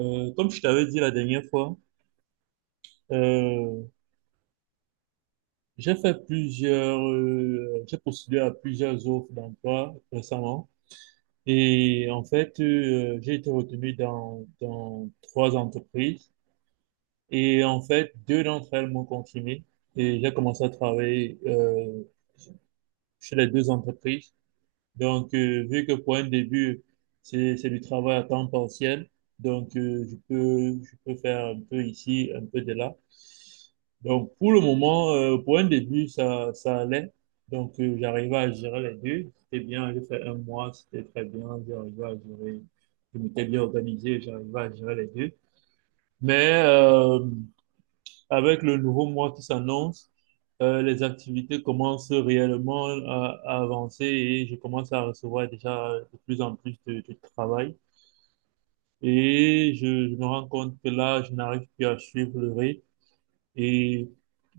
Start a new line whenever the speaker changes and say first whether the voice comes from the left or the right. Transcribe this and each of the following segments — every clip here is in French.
right: Comme je t'avais dit la dernière fois, euh, j'ai fait plusieurs, j'ai postulé à plusieurs offres d'emploi récemment. Et en fait, j'ai été retenu dans trois entreprises. Et en fait, deux d'entre elles m'ont confirmé. Et j'ai commencé à travailler chez les deux entreprises. Donc, vu que pour un début, c'est du travail à temps partiel, donc je peux faire un peu ici, un peu de là. Donc, pour le moment, pour un début, ça allait. Donc, j'arrivais à gérer les deux. C'était bien, j'ai fait un mois, c'était très bien. J'arrivais à gérer, je m'étais bien organisé, j'arrivais à gérer les deux. Mais avec le nouveau mois qui s'annonce, les activités commencent réellement à avancer et je commence à recevoir déjà de plus en plus de travail. Et je me rends compte que là, je n'arrive plus à suivre le rythme et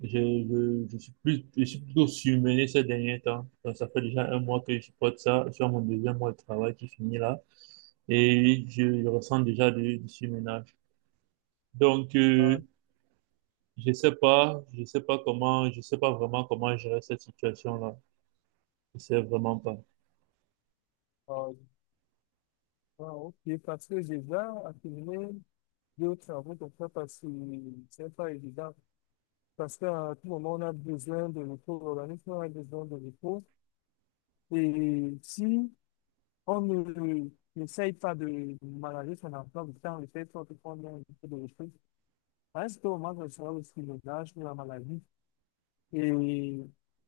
right: je suis plus, je suis plutôt surmené ces derniers temps. Donc, ça fait déjà un mois que je supporte ça. Je suis à mon deuxième mois de travail qui finit là et je ressens déjà du surmenage. Donc,
left: Ah,
right: je sais pas, je sais pas vraiment comment gérer cette situation-là. Je sais vraiment pas.
left: ah, ah, ok, parce que j'ai déjà accumulé deux ou trois travaux comme ça, parce que c'est pas évident. Parce qu'à tout moment, on a besoin de repos, l'organisme a besoin de repos. Et si on ne n'essaye pas de manager son emploi du temps, le fait qu'on ait un peu de repos, à un certain moment, ça sera aussi le l'âge ou la maladie. Et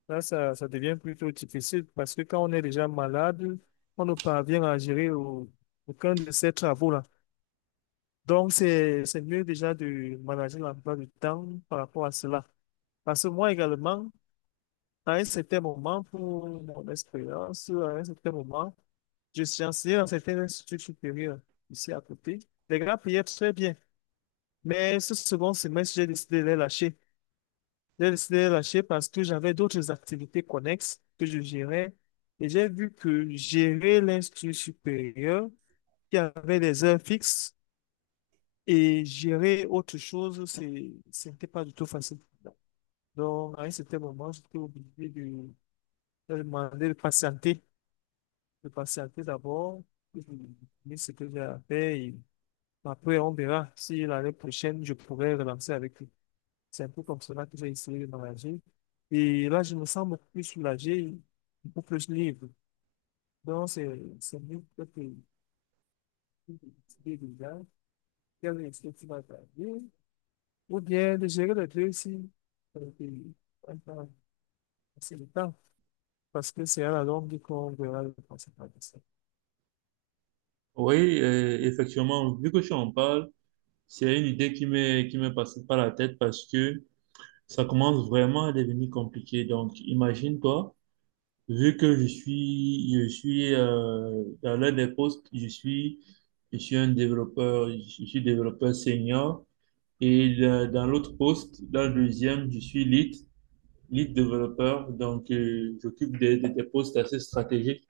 left: là, ça devient plutôt difficile parce que quand on est déjà malade, on ne parvient à gérer aucun de ces travaux-là. Donc, c'est mieux déjà de manager l'emploi du temps par rapport à cela. Parce que moi également, à un certain moment, pour mon expérience, à un certain moment, je suis enseigné dans certains instituts supérieurs ici à côté. Les gars payaient très bien. Mais ce second semestre, j'ai décidé de les lâcher. J'ai décidé de les lâcher parce que j'avais d'autres activités connexes que je gérais. Et j'ai vu que gérer l'institut supérieur, qui avait des heures fixes, et gérer autre chose, c'était pas du tout facile. Donc, à un certain moment, de demander de patienter d'abord, et de terminer ce que j'ai à faire. Et après, on verra si l'année prochaine, je pourrais relancer avec lui. C'est un peu comme cela que j'ai essayé de m'engager. Et là, je me sens beaucoup plus soulagé, beaucoup plus libre. Donc, c'est mieux que de décider déjà. Quel est ce qui va t'arriver? Ou bien de gérer les deux aussi. Et puis, ouais, bah, c'est le temps, parce que c'est à la longue qu'on verra les conséquences de ça.
right: Oui, effectivement, vu que tu en parles, c'est une idée qui m'est passée par la tête parce que ça commence vraiment à devenir compliqué. Donc, imagine-toi, vu que je suis dans l'un des postes, je suis un développeur, je suis développeur senior et dans l'autre poste, dans le deuxième, je suis lead. Lead développeur. Donc, j'occupe des postes assez stratégiques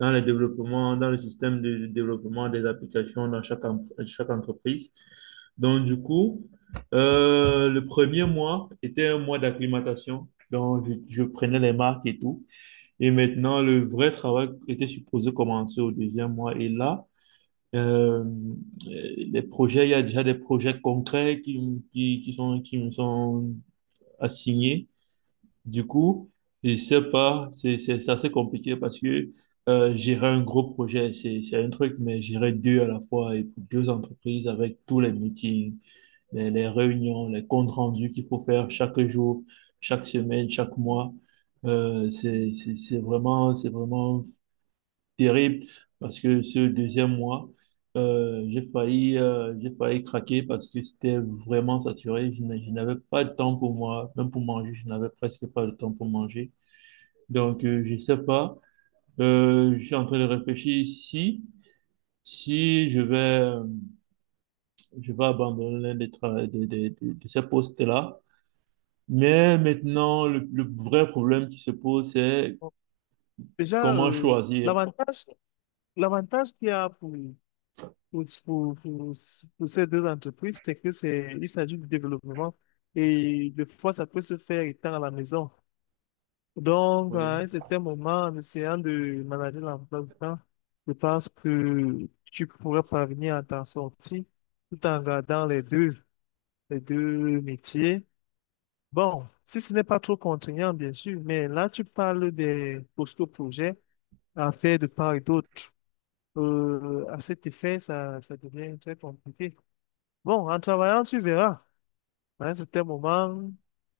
right: dans le développement, dans le système de développement des applications dans chaque entreprise. Donc, du coup, le premier mois était un mois d'acclimatation. Donc, je prenais les marques et tout. Et maintenant, le vrai travail était supposé commencer au deuxième mois. Et là, euh, les projets, il y a déjà des projets concrets qui sont, qui me sont assignés. Du coup, je sais pas, c'est assez compliqué parce que gérer un gros projet, c'est un truc, mais gérer deux à la fois et pour deux entreprises avec tous les meetings, les réunions, les comptes rendus qu'il faut faire chaque jour, chaque semaine, chaque mois, c'est vraiment terrible parce que ce deuxième mois, j'ai failli craquer parce que c'était vraiment saturé. Je n'avais pas de temps pour moi, même pour manger, je n'avais presque pas de temps pour manger. Donc, je sais pas. Je suis en train de réfléchir si, si, je vais, euh, je vais abandonner l'un des tra- de ces postes-là. Mais maintenant, le vrai problème qui se pose, c'est
left: Bon, déjà,
right: comment choisir.
left: l'avantage, l'avantage qu'il y a pour, pour, pour- pour ces deux entreprises, c'est que il s'agit du développement et des fois, ça peut se faire étant à la maison. Donc, à
right: Oui.
left: un certain moment, en essayant de manager l'emploi du temps, je pense que tu pourrais parvenir à t'en sortir tout en gardant les deux. Les deux métiers. Bon, si ce n'est pas trop contraignant, bien sûr, mais là, tu parles des postaux projets à faire de part et d'autre. À cet effet, ça devient très compliqué. Bon, en travaillant, tu verras. À un certain moment,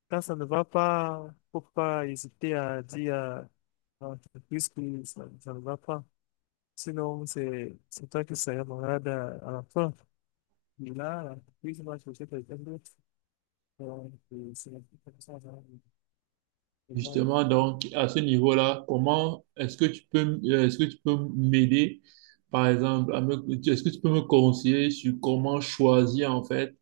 left: quand ça ne va pas, faut pas hésiter à dire à l'entreprise que ça ne va pas. Sinon, c'est toi qui seras malade à la fin. Et là, l'entreprise va chercher quelqu'un d'autre. Donc, c'est un peu comme ça, hein.
right: Justement, donc, à ce niveau-là, comment est-ce que tu peux, est-ce que tu peux m'aider, par exemple, est-ce que tu peux me conseiller sur comment choisir, en fait,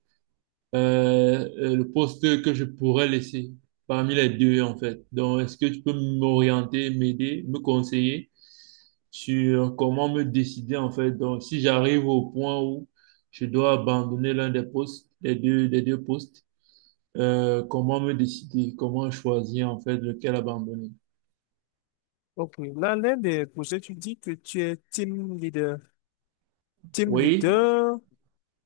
right: le poste que je pourrais laisser parmi les deux, en fait. Donc, est-ce que tu peux m'orienter, m'aider, me conseiller sur comment me décider, en fait. Donc, si j'arrive au point où je dois abandonner l'un des postes, des deux postes, comment me décider, comment choisir, en fait, lequel abandonner.
left: Ok, là, l'un des projets, tu dis que tu es team leader. Team
right: Oui,
left: leader,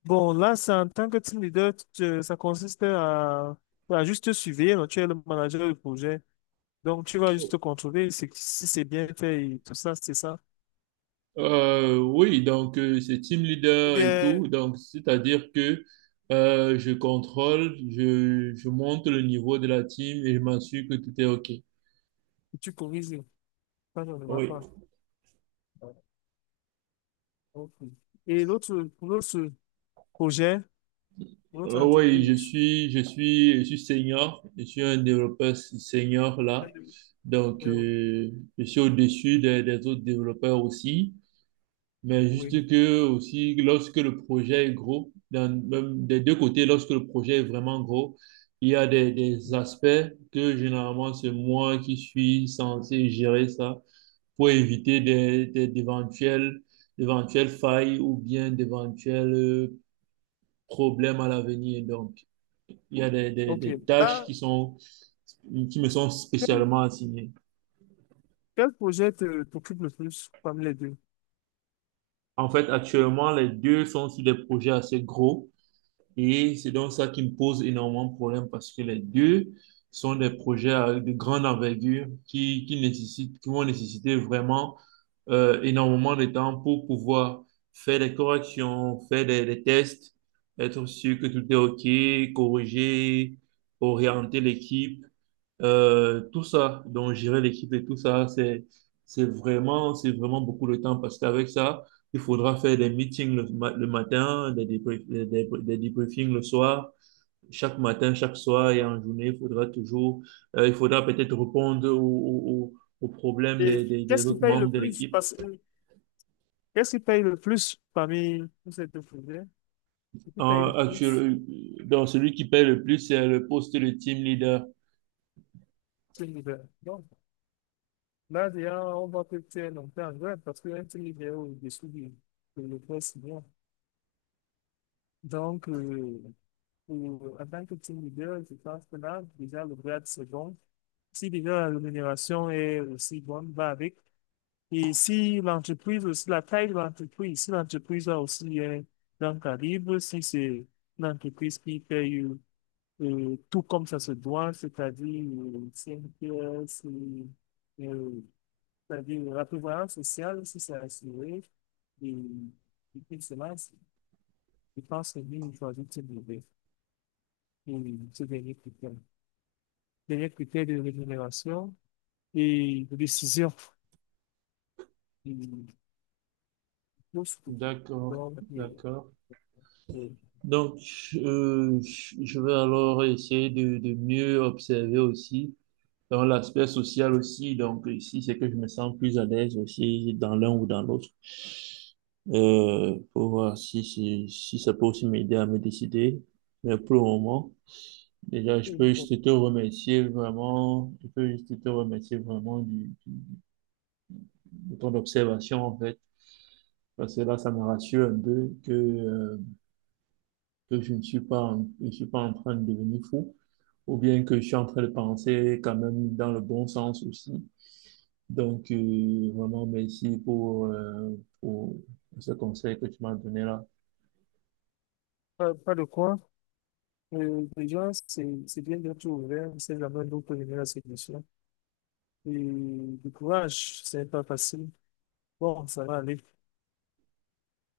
left: bon, là, c'est en tant que team leader, ça consiste à juste te surveiller, donc tu es le manager du projet. Donc, tu vas juste contrôler si c'est bien fait et tout ça, c'est ça.
right: c'est team
left: Ou
right: leader et
left: bien,
right: tout. Donc, c'est-à-dire que je contrôle, je monte le niveau de la team et je m'assure que tout est OK.
left: tu corriges quand on ne va
right: Oui.
left: pas. Ok. Et l'autre, pour l'autre projet, pour l'autre
right: Oui, je
left: entreprise.
right: suis, je suis senior, je suis un développeur senior là. Donc, je suis au-dessus des autres développeurs aussi. Mais
left: Oui.
right: juste que aussi, lorsque le projet est gros, même des deux côtés, lorsque le projet est vraiment gros, il y a des aspects que généralement c'est moi qui suis censé gérer ça pour éviter d'éventuelles, d'éventuelles failles ou bien d'éventuels problèmes à l'avenir. Donc, il y a
left: Ok.
right: des tâches
left: Là,
right: qui sont, qui me sont spécialement assignées.
left: quel projet te t'occupe le plus parmi les deux?
right: En fait, actuellement, les deux sont sur des projets assez gros. Et c'est donc ça qui me pose énormément de problèmes parce que les deux sont des projets de grande envergure qui nécessitent, qui vont nécessiter vraiment énormément de temps pour pouvoir faire des corrections, faire des tests, être sûr que tout est OK, corriger, orienter l'équipe, tout ça. Donc, gérer l'équipe et tout ça, c'est vraiment beaucoup de temps parce qu'avec ça, il faudra faire des meetings le matin, des, débrie- des- le soir. Chaque matin, chaque soir et en journée, il faudra toujours, il faudra peut-être répondre aux problèmes
left: Et
right: des
left: qu'est-ce qui
right: autres
left: paye le
right: membres de
left: plus?
right: l'équipe.
left: Parce que qu'est-ce qui paye le plus parmi tous ces deux projets? Ce qui paye le plus,
right: En Dans celui qui paye le plus, c'est le poste de team leader.
left: c'est l'hiver. Donc, là, déjà, on voit que tu es longtemps en grève parce qu'un team leader est au-dessous du de le poste bien. Donc, pour- en tant que team leader, je pense que là, déjà, le grade, c'est bon. Si déjà la rémunération est aussi bonne, va avec. Et si l'entreprise aussi, la taille de l'entreprise, si l'entreprise a aussi un grand calibre, si c'est l'entreprise qui fait tout comme ça se doit, c'est-à-dire 5 heures, euh, c'est-à-dire la prévoyance sociale, si c'est assuré, et puis cela, c'est- je pense que nous, il faut ajouter et ce dernier critère. Dernier critère de rémunération et de décision. Et, tout ce que-
right: D'accord,
left: donc,
right: d'accord.
left: euh,
right: Donc, je vais alors essayer de mieux observer aussi dans l'aspect social aussi, donc ici, c'est que je me sens plus à l'aise aussi dans l'un ou dans l'autre. Pour voir si, si ça peut aussi m'aider à me décider. Mais pour le moment, déjà, je
left: et
right: peux
left: bon,
right: juste te remercier vraiment, je peux juste te remercier vraiment de ton observation, en fait. Parce que là, ça me rassure un peu que je ne suis pas en train de devenir fou, ou bien que je suis en train de penser quand même dans le bon sens aussi. Donc, vraiment, merci pour ce conseil que tu m'as donné là.
left: pas, pas de quoi. Déjà, c'est bien d'être ouvert, c'est jamais d'autres venir à ces questions. Et du courage, c'est pas facile. Bon, ça va aller.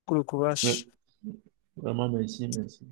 left: Que le
right: Oui,
left: courage.
right: vraiment, merci, merci.